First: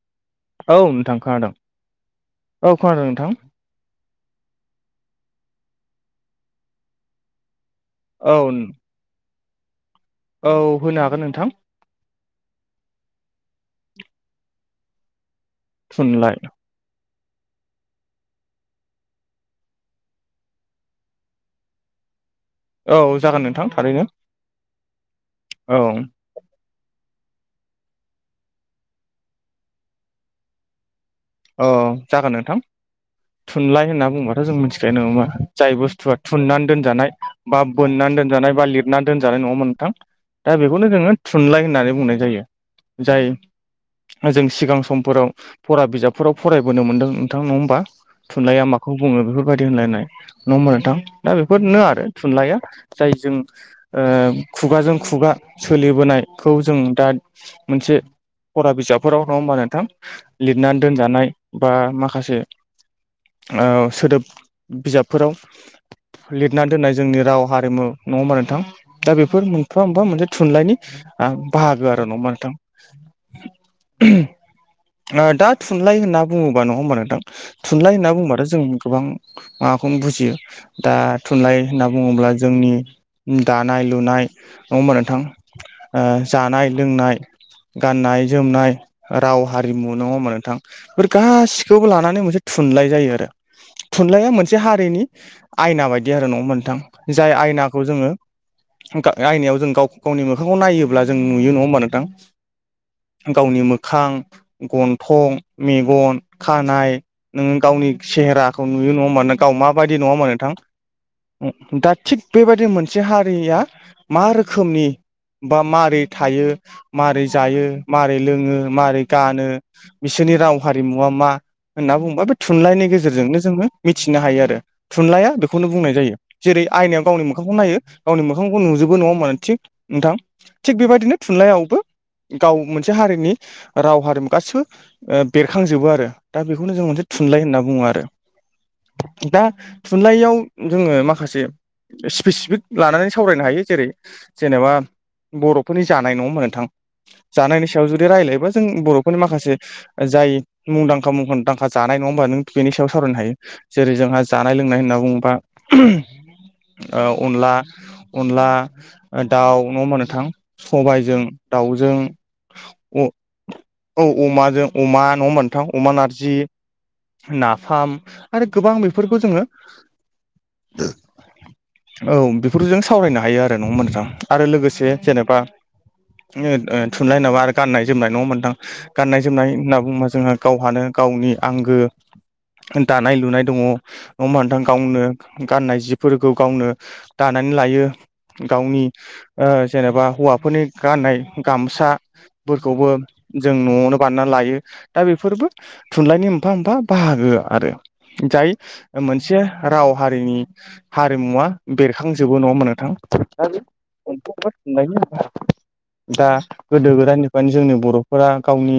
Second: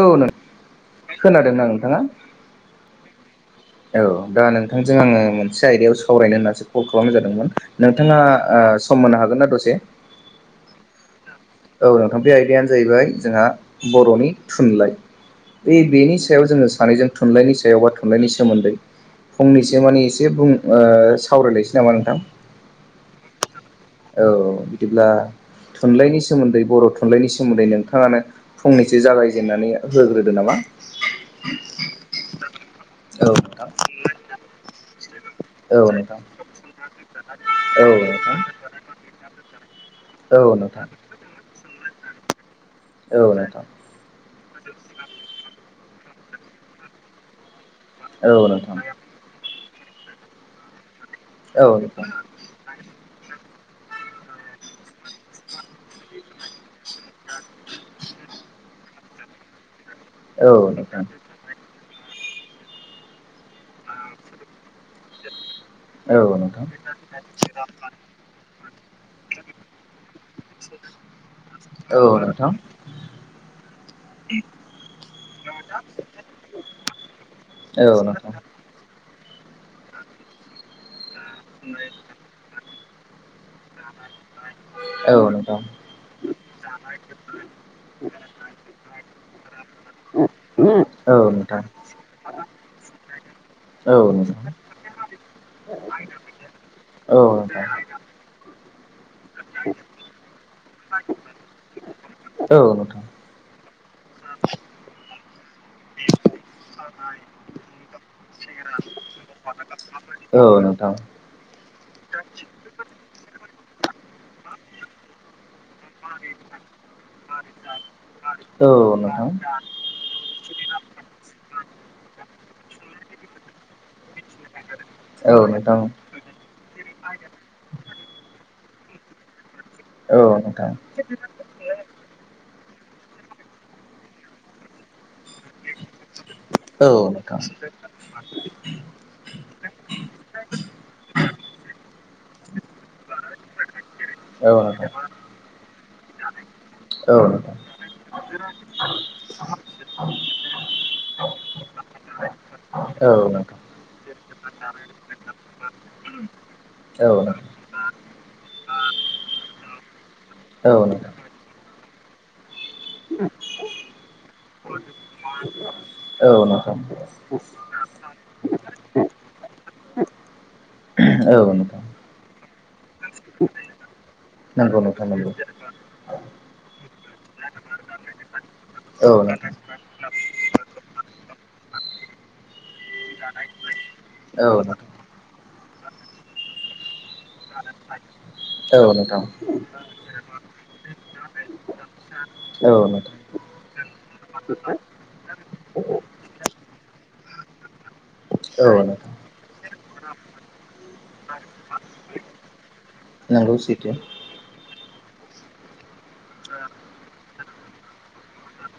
औ नो औ नोंथां खोनादों औ खोनादों नोंथां औ दा नोंथांजों आङो मोनसे आयदायाव सावरायनो होननानैसो कल खालामनाय जादोंमोन नोंथाङा औ सम होनो हागोन ना दसे औ होनो हागोन नोंथां औ नोंथां बे आयदायानो जाहैबाय जोंहा बर'नि थुनलाइ बे बेनि थुनलाइ सायाव जोङो सानैजों थुनलाइनि सायाव बा थुनलाइनि सोमोन्दै फंनैसो माने एसे बुं सावरायलायसै नामा नोंथां औ जागोन नोंथां थारैनो औ बिदिब्ला औ थुनलाइनि सोमोन्दै बर' थुनलाइनि सोमोन्दै नोंथाङानो फंनैसो जागायजेननानै होग्रोदो नामा। अ जागोन नोंथां औ थुनलाइ होनना बुंबाथ' जों मिथिखायो नङा होनबा। जाय बुस्थुआ नोंथां थुननानै दोनजानाय बा औ नोंथां औ बोननानै नोंथां दोनजानाय बा लिरनानै दोनजानाय नङा होनबा नोंथां। औ दा नोंथां बेखौनो जोङो थुनलाइ होननानै बुंनाय जायो औ जाय नोंथां जों सिगां समफोराव फरा बिजाबफोराव फरायबोनो मोन्दों नोंथां नङा होमबा। औ थुनलाइया नोंथां माखौ बुङो बेफोरबायदि होनलायनाय नङा होनबा नोथां दा औ बेफोरनो आरो नोंथां थुनलाइया जाय जों ओ खुगाजों खुगा सोलिबोनायखौ जों दा मोनसे फरा बिजाबफोराव नङा होमबा नोंथां औ लिरनानै नोंथां दोनजानाय बा माखासे ओ सोदोब बिजाबफोराव औ नोंथां लिरनानै दोननाय जोंनि राव हारिमु नङाबा नोंथां दा बेफोर मोनफा मोनफा मोनसे थुनलाइनि आं बाहागो आरो नङा नोंथां। आ दा थुनलाइ होनना बुङोबा नङा होमबा नोंथां थुनलाइ होनना बुंङोबाथ' जों गोबां माबाखौनो बुजियो दा थुनलाइ होनना बुङोब्ला जोंनि दानाय लुनाय नङा होमबा नोंथां ओ जानाय लोंनाय गाननाय जोमनाय राव हारिमु नङा होनबा नों बेफोर औ नोंथां गासिखौबो लानानै मोनसे थुनलाइ जायो आरो। औ नोंथां औ थुनलाइया नोंथां मोनसे हारिनि आयना बायदि आरो नङा नोंथां जाय आयनाखौ जोङो गा आयनायाव जों गाव गावनि मोखांखौ नायोब्ला जों नुयो नङा होमबा नोंथां औ नोंथां गावनि मोखां गन थं मेगन खानाय नोङो गावनि सेहेराखौ नुयो नङा होमबा नों गाव माबायदि नङा होनबा औ नोंथां औ नोंथां औ औ नोंथां। दा थिग बेबायदि मोनसे हारिया मा रोखोमनि बा मा माबोरै थायो मारै जायो मारै लोङो औ मारै नोंथां गानो बिसोरनि राव हारिमुवा मा होनना बुंङोबा बे थुनलाइनि गेजेरजोंनो जोङो मिथिनो हायो आरो। थुनलइाया बेखौनो बुंनाय जायो। जेरै आयनायाव गावनि मोखांखौ नायो गावनि मोखांखौ नुजोबो नङा होमबा थिग नोंथां थिग बेबायदिनो थुनलाइयावबो गाव मोनसे हारिनि राव हारिमु गासिबो ओ बेरखांजोबो आरो दा बेखौनो जों मोनसे थुनलाइ होनना बुङो आरो। दा थुनलाइयाव जोङो माखासे स्पेसिफिक लानानै सावरायनो हायो जेरै जेनेबा बर'फोरनि जानाय नङा होमबा नोंथां जानायनि सा याव जुदि रायजलायबब्ला जों बर'फोरनि माखासे जाय मुंदांखा मुंखुंदांखा जानाय नङा होमबा नों बेनि सायाव सावरायनो हायो जेरै जोंहा जानाय लोंनाय होनना बुङोबा ओ अनला अनला दाउ नङा होमबा नोंथां सबायजों दाउजों औ ओम अमाजों अमा नङा होमबा नोंथां अमा नारजि नाफाम आरो गोबां बेफोरखौ जोङो औ नोंथां औ बेफोर जों सावरायनो हायो आरो नङा होमबा नोंथां आरो नंगौ लोगोसे नोंथां नंगौ जेनबा ओ थुनलाइ होनबा आरो गाननाय जोमनाय नङा होनबा नोंथां औ गाननाय जोमनाय नोंथां होनना बुङोबा जोंहा गावहानो गावनि आंगो दानाय लुनाय दङ नङा होमबा नोंथां गावनो गाननाय जिफोरखौ गावनो दानानै लायो। औ गावनि नोंथां ओ जेनेबा हौवाफोरनि गाननाय गामसा औ फोरखौबो नोंथां जों न'आव बारनानै लायो दा बेफोरबो थुनलाइनि मोनफा मोनफा बाहागो आरो। जाय औ नोंथां मोनसे राव हारिनि हारिमुवा बेरखांजोबो नङा मोनोंथां? नंगौ सैथो दा गोदो गोदायनिफ्रायनो जोंनि बर'फोरा गावनि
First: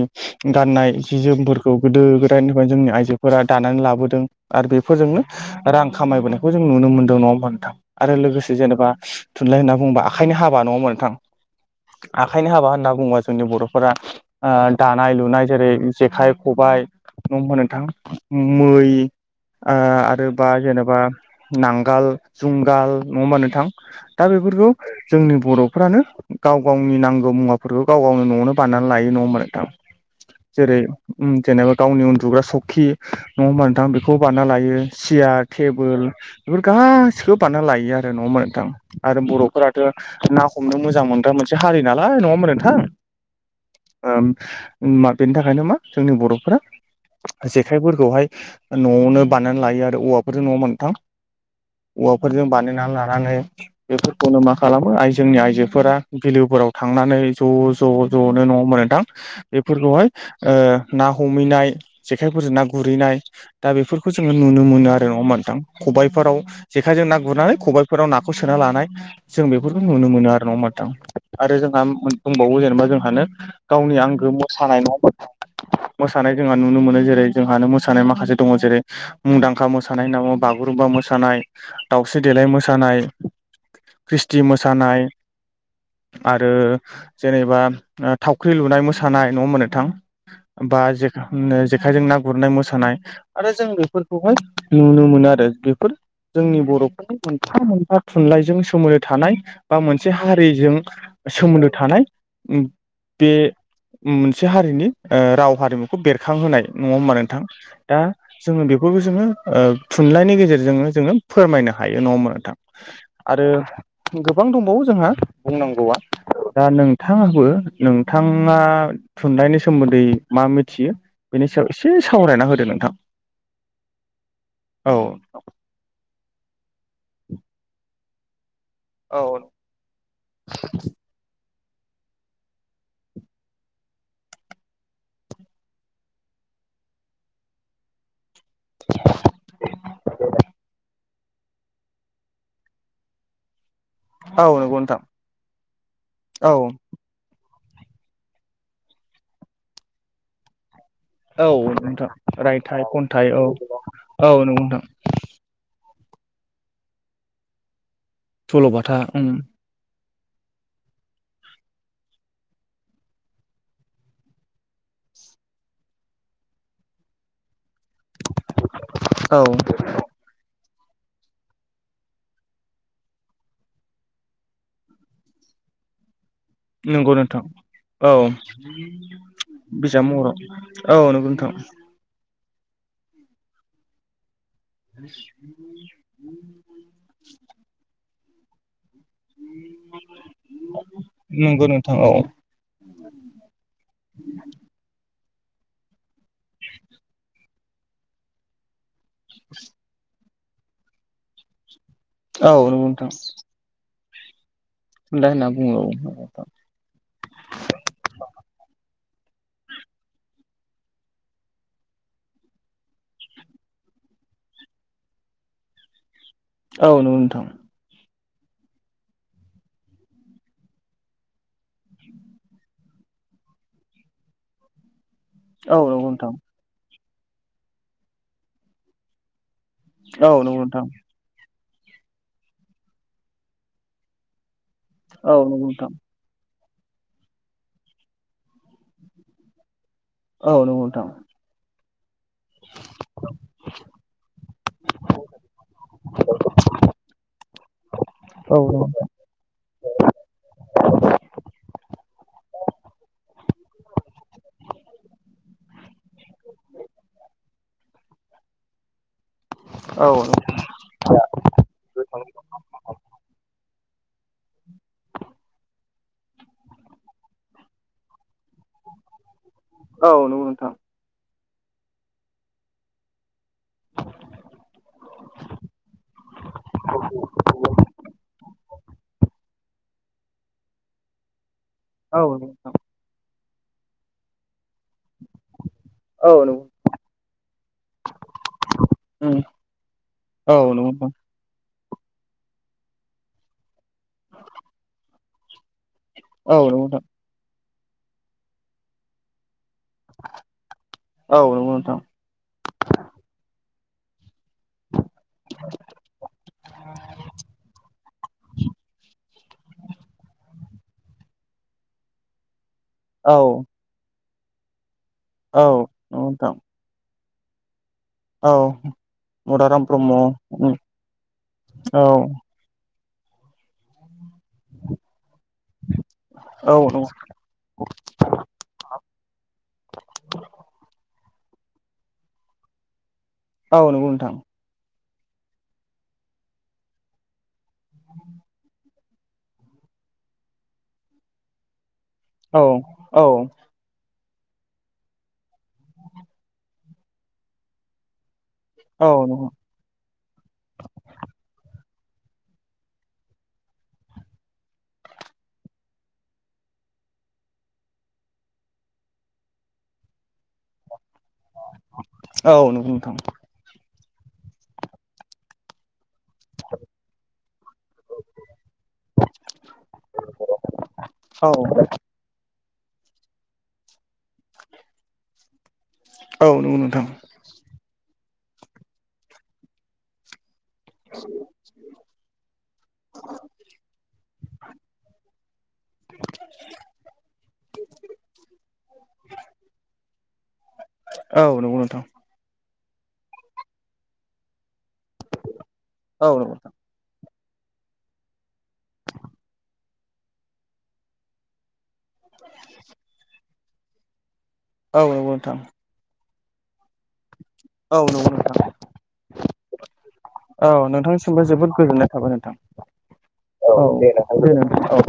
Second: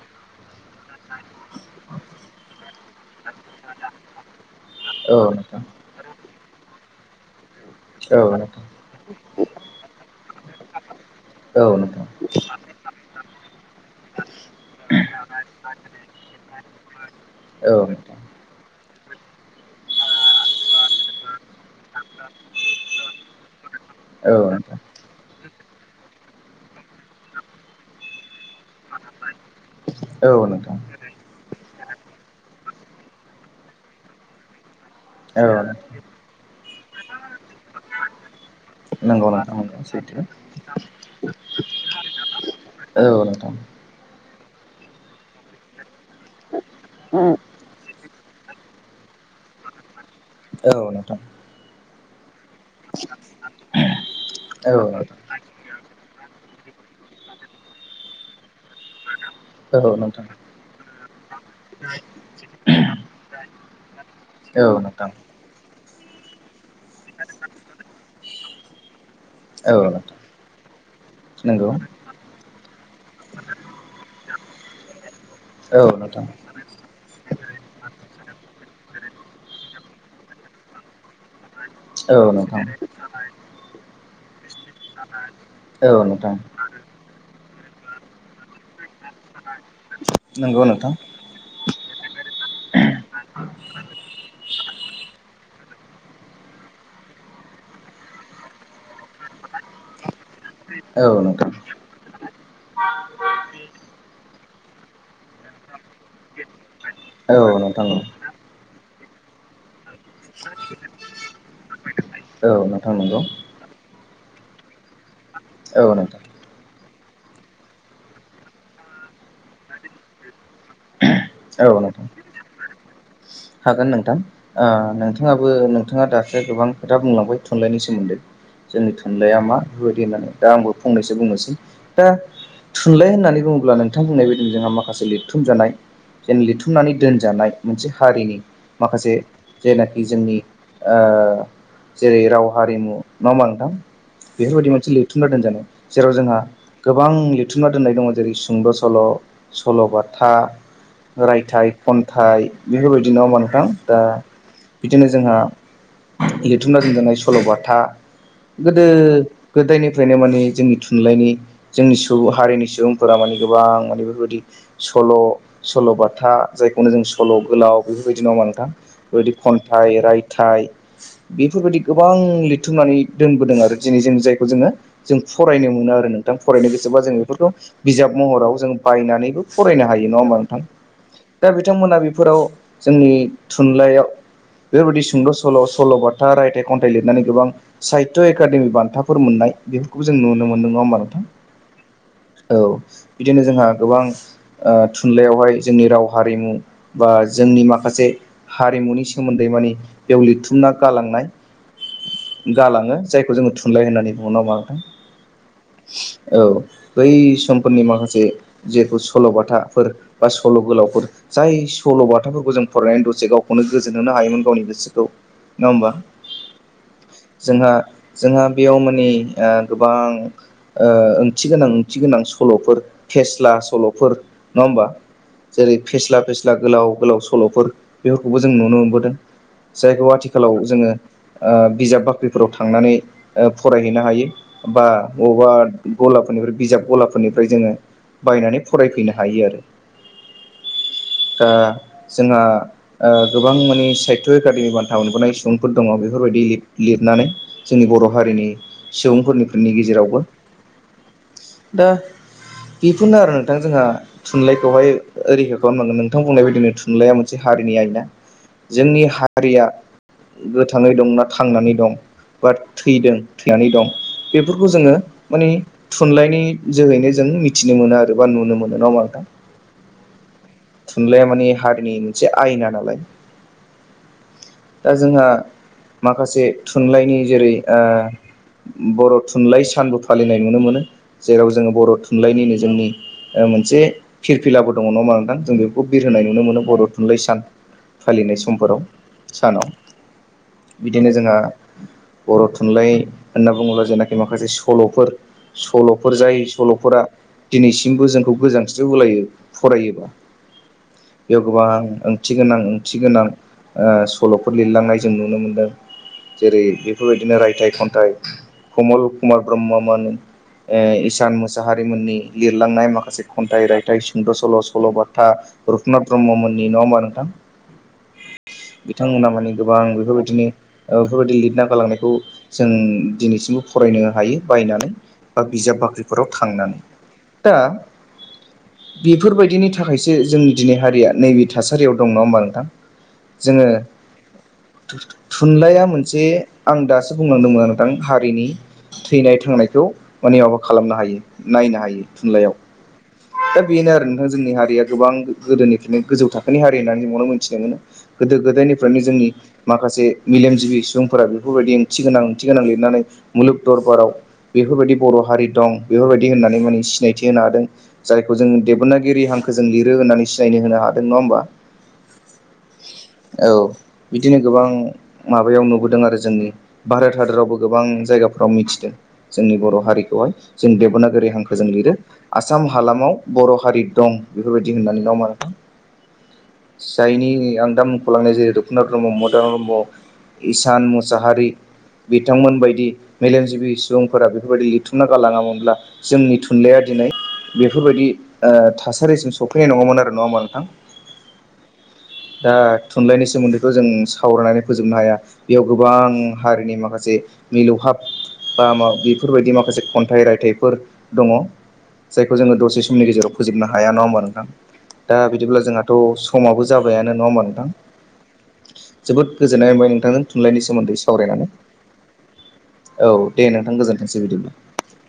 गाननाय जि जोमफोरखौ गोदो गोदायनिफ्रायनो जोंनि आइजोफोरा दानानै लाबोदों आरो औ बेफोरजोंनो नोंथां रां खामायबोनायखौ जों नुनो मोनदों नङा होमा नोंथां? आरो औ लोगोसे नोंथां जेनेबा थुनलाइ होनना बुंबा आखाइनि हाबा नङामोन नोंथां? औ नोंथां आखाइनि हाबा होनना बुङोबा जोंनि बर'फोरा ओ दानाय लुनाय जेरै जेखाइ, खबाइ न' होनबा नोंथां? मै ओ आरो बा जेनेबा नांगोल जुंगाल नङा होनबा नोंथां? दा औ बेफोरखौ नोंथां जोंनि बर'फ्रानो गाव गावनि नांगौ मुवाफोरखौ गाव गावनो न'आवनो बनानै लायो नंङा होनबा नोंथां? औ जेरै नोंथां जेनेबा गावनि उन्दुग्रा सखि नंङा होनबा नोंथां बेखौ बानना लायो। सियार औ टेबोल बेफोर गासिखौबो बानना लायो आरो नंङा होनबा नोंथां? आरो नंगौ नोंथां नंगौ बर'फोराथ' सैथो ना हमनो मोजां मोनग्रा मोनसे हारि नालाय नंङा होनबा नोंथां? अ नोंथां। ओम मा बेनि थाखायनो मा जोंनि बर'फोरा जेखाइफोरखौहाय न'आवनो बानायनानै लायो आरो औवाफोरजों नंङा होनबा नोंथां औवाफोरजों बानाय नालानानै बेफोरखौनो मा औ नोंथां औ खालामो जोंनि आइजोफोरा बिलोफोराव थांनानै ज'-ज'-ज'नो नङा होमबा नोंथां? बेफोरखौहाय नोंथां ओ ना हमहैनाय जेखाइफोरजों ना गुरहैनाय दा बेफोरखौ जोङो नुनो औ मोनो आरो नोंथां नङा होनबा नोंथां खबायाइफोराव जेखायजों ना गुरनानै खबाइ फोराव नाखौ सोना लानाय। जों औ बेफोरखौ नुनो नोंथां मोनो आरो नङा होनबा नोंथां आरो नंगौ जोंहा दंबावो जेनेबा जोंहानो गावनि आंगो मोसानाय नङा होनबा औ नोंथां नोंथां मोसानाय जों नुनो मोनो जेरै जोंहानो मोसानाय माखासे दङ जेरै मुंदांखा मोसानाय नामा बागुरुम्बा मोसानाय औ दाउस्रि देलाय नोंथां मोसानाय ख्रिस्टि मोसानाय औ नोंथां आरो जेनेबा ओ थावख्रि लुनाय मोसानाय। नङा होमबा नोंथां नंगौ नोंथां ओमफाय जेखानो जेखायजों ना गुरनाय मोसानाय आरो जों बेफोरखौहाय नुनो मोनो आरो बेफोर जोंनि बर'फोरनि मोनफा-मोनफा थुनलाइजों सोमोन्दो थानाय बा मोनसे हारिजों औ नोंथां सोमोन्दो थानाय बे मोनसे हारिनि ओ राव हारिमुखौ बेरखांहोनाय नङा होमबा नोंथां दा? जोङो बेफोरखौ जोङो ओ थुनलाइनि गेजेरजोंनो जोङो फोरमायनो हायो नङा होमबा नोंथां? नंगौ आरो गोबां दंबावो जोंहा औ बुंनांगौआ नोंथां दा नों नोंथाङहाबो नोंथाङा थुनलाइनि सोमोन्दै मा मिथियो बेनि सायाव औ एसे नोंथां सावरायना होदो नोंथां? हागोन नोंथां ओ औ नोंथाङाबो नाङा दासो गोबां खोथा बुंलांबाय थुनलाइनि सोमोन्दै जोंनि औ थुनलाइया मा। बेफोरबायदि होननानै दा आंबो फंनैसो बुंनोसै दा थुनलाइ होननानै बुङोब्ला नोंथां बुंनाय बायदि जोंहा माखासे लिरथुम जानाय। जेन लिरथुमनानै दोनजानाय मोनसे हारिनि माखासे जेनाखि जोंनि ओ जेरै राव हारिमु नङा होमबा नोंथां बेफोरबायदि नंगौ मोनसे नोंथां लिरथुमना दोनजानाय जेराव जोंहा औ गोबां लिरथुमना दोननाय दङ जेरै सुंद' सल' सल'बाथा। औ रायथाइ नोंथां खन्थाइ रायथाइ बेफोरबायदि खन्थाइ नङाबा औ नोंथां दा औ नंगौ नोंथां बिदिनो जोंहा लिरथुमना दोनजानाय सल'बाथा गोदो सल'बाथा उम गोदायनिफ्रायनो माने जोंनि थुनलाइनि जोंनि सुबुं हारिनि सुबुंफोरा माने गोबां माने बेबायदि। सल' सल' बाथा जायखौनो जों सल' गोलाव बेफोरबायदि नङा होनबा नोंथां? बायदि औ खन्थाइ, रायथाइ बेफोरबायदि गोबां लिरथुमनानै दोनबोदों आरो दिनै जों जायखौ जोङो जों फरायनो मोनो आरो नोंथां फरायनो गोसोबा जों नंगौ नोंथां बेफोरखौ बिजाब औ महराव जों बायनानैबो फरायनो बिजाब हायो नङा महराव होमबा नोंथां औ नंगौ नोंथां दा बिथांमोना बेफोराव जोंनि थुनलाइयाव बेफोरबायदि सुंद' सल', सल' बाथा, रायथाइ, खन्थाइ लिरनानै गोबां साहित्य एकादेमि बान्था फोर मोन्नाय बेफोरखौबो जों नुनो मोनदों नङा होमबा नोंथां? नंगौ नोंथां औ बिदिनो जोंहा गोबां ओ थुनलाइयावहाय जोंनि राव हारिमु बा जोंनि माखासे हारिमुनिस सोमोन्दै माने बेयाव लिरथुमना गालांनाय औ नंगौ गालाङो नोंथां जायखौ जोङो थु थुनलाइ होननानै बुङो ना मा नोंथां? खुन्दा होनना बुङो औ औ बै समफोरनि माखासे जेफोर सल'बाथाफोर बा सल' गोलावफोर जाय सल' बाथाफोरखौ जों फरायोन दसे गावखौनो गोजोन होनो हायोमोन गावनि गोसोखौ नङा होमबा नंगौ नोंथां जोंहा जोंहा बेयाव माने ओ गोबां ओ ओंथि गोनां ओंथि गोनां सल'फोर फेस्ला सल' फोर नङा होमबा जेरै औ नंगौ फेस्ला नोंथां फेस्ला गोलाव गोलाव सल'फोर बेफोरखौबो जों नुनो मोनबोदों जायखौ औ नंगौ आथिखालाव नोंथां जोङो ओ बिजाब बाख्रिफोराव थांनानै ओ फरायहैनो हायो। बा औ अबेबा नंगौ नोंथां गलाफोरनिफ्राय बिजाब गलाफोरनिफ्राय जोङो बायनानै फ फरायफैनो हायो आरो औ नंगौ नोंथां। दा जोंहा ओ गोबां माने साहित्य एकादेमि बान्था मोनबोनाय सुबुंफोर दङ' बेफोर बायदि लिरनानै जोंनि बर' हारिनि औ सुबुंफोरनि फोरनि गेजेरावबो दा बेफोरनो आरो नोंथां जोंहा थुनलाइखौहाय ओ रैखा खालामनांगोन नोंथां बुंनाय बायदिनो थुनलाइया मोनसे हारिनि आयना। जोंनि हारिया औ आरो गोथाङै दंना थांनानै दं बा थैदों थैनानै दं बेफोरखौ जोङो माने थुनलाइनि जोहैनो जों मिथिनो मोनो आर एबा नुनो मोनो नङा होनबा नोंथां? औ नंगौ नोंथां थुनलाइया माने हारिनि मोनसे आयना नालाय दा जोंहा माखासे थुनलाइनि जेरै ओ बर' थुनलाइ सानबो फालिनाय नुनो मोनो जेराव जोङो बर' औ नंगौ थुनलाइनिनो नोंथां जोंनि ओ मोनसे फिरफिलाबो दङ' नङा होनबा नोंथां जों बेख खौ बिरहोनाय औ नुनो नंगौ मोनो बर' थुनलाइ सान फालिनाय समफोराव सानाव औ नंगौ नोंथां बिदिनो जोंहा बर' थुनलाइ होनना बुङोब्ला जेनाखि माखासे सल'फोर सल'फोर जाय औ नंगौ नोंथां सल'फोरा दिनैसिमबो जोंखौ गोजांस्रिव होलायो। फरायोबा बेयाव औ गोबां नंगौ नोंथां ओंथि गोनां ओंथि गोनां ओ सल'फोर लिरलांनाय जों नुनो मोन्दों। जेरै बेफोरबायदिनो रायथाइ, खान्थाइ कमल कुमार ब्रह्ममोननि ए इसान मोसाहारिमोननि लिरलांनाय माखासे औ खन्थाइ, रायथाइ सुंद' सल', सल'बाथ था औ रुपनाथ नंगौ नोंथां ब्रह्ममोननि नङा होनबा नोंथां? औ बिथांमोना माने गोबां मदाराम ब्रह्म बेफोरबायदिनो औ बेफोरबायदि लिरना औ गालांनायखौ जों दिनैसिमबो फरायनो हायो बायनानै बा बिजाब बाख्रिफोराव थांनानै नंगौ दा बेफोरबायदिनि थाखायसो जोंनि दिनै हारिया नैबे थासारियाव दं नङा होमबा नोंथां? जोङो औ नंगौ नोंथां थु-थु थुनलाइया मोनसे आं दासो बुंलांदोंमोन दां हारिनि थैनाय थांनायखौ माने माबा खालामनो हायो नायनो हायो। थुनलाइयाव औ औ [unintelligible] बेनो आरो नोंथां जोंनि हारिया गोबां गोदोनिफ्रायनो गोजौ थाखोनि हारि होननानै बुंबानो मोनथिनो मोनो। गोदो गोदायनिफ्रायनो औ जोंनि नंगौ माखासे मेलेमजिबि सुबुंफोरा बेफोरबायदि ओंथि गोनां ओंथि गोनां लिरनानै मुलुग दरबाराव बेफोरबायदि बर' हारि दं बेफोरबायदि होननानै माने सिनायथि होनो हादों जायखौ जोंङो देब'नागिरि हांखोजों लिरो होन्नानै सिनायनो होनो हादों नंङा होमबा। औ नंगौ नोंथां। औ बिदिनो गोबां माबायाव नुबोदों आरो जोंनि भारत हादोरावबो गोबां जायगाफ्राव मिथिदों जोंनि बर' हारिखौहाय जों देब'नागिरि औ हांखो जों औ लिरो। आसाम हालामाव बर' हारि दं बेफोरबायदि होननानै नंङा होमबा नोंथां। नंगौ नोंथां औ नंगौ नोंथां जायनि आं दा ख'लांनाय जेरै रुपुनाथ ब्रह्म, मदाराम ब्रह्म, इसान मुसाहारि बिथांमोन बायदि मेलेमजिबि सुबुंफोरा बेफोरबायदि लिरथुमना गालांङामोनब्ला जोंनि थुनलाइया लाइ बेफोरबायदि ओ थासारिसिम सफैनाय नंङामोन आरो नंङा होमबा नोंथां। औ नंगौ नोंथां। दा थुनलाइनि सोमोन्दैथ' जों सावरायनानै फोजोबनो हाया। बेयाव गोबां औ नंगौ हारिनि माखासे मिलौहाब बा मा बेफोरबायदि माखासे खन्थाइ रायथाइफोर दंङ। जायखौ जोंङो दसे समनि गेजेराव फोजोबनो हाया नंङा होमबा नोंथां दा नोंथां बिदिब्ला जोंहा थ' समाबो जाबायानो नंङा होमबा नोंथां। औ नंगौ नोंथां। जोबोद गोजोननाय मोनबाय नोंथांजों थुनलाइनि औ सोमोन्दै सावरायनानै नोंथांनिसिमबो जोबोद गोजोननाय थाबाय नोंथां। औ दे औ नोंथां औ दे गोजोनथोंसै नोंथां बिदिब्ला दे नोंथां औ।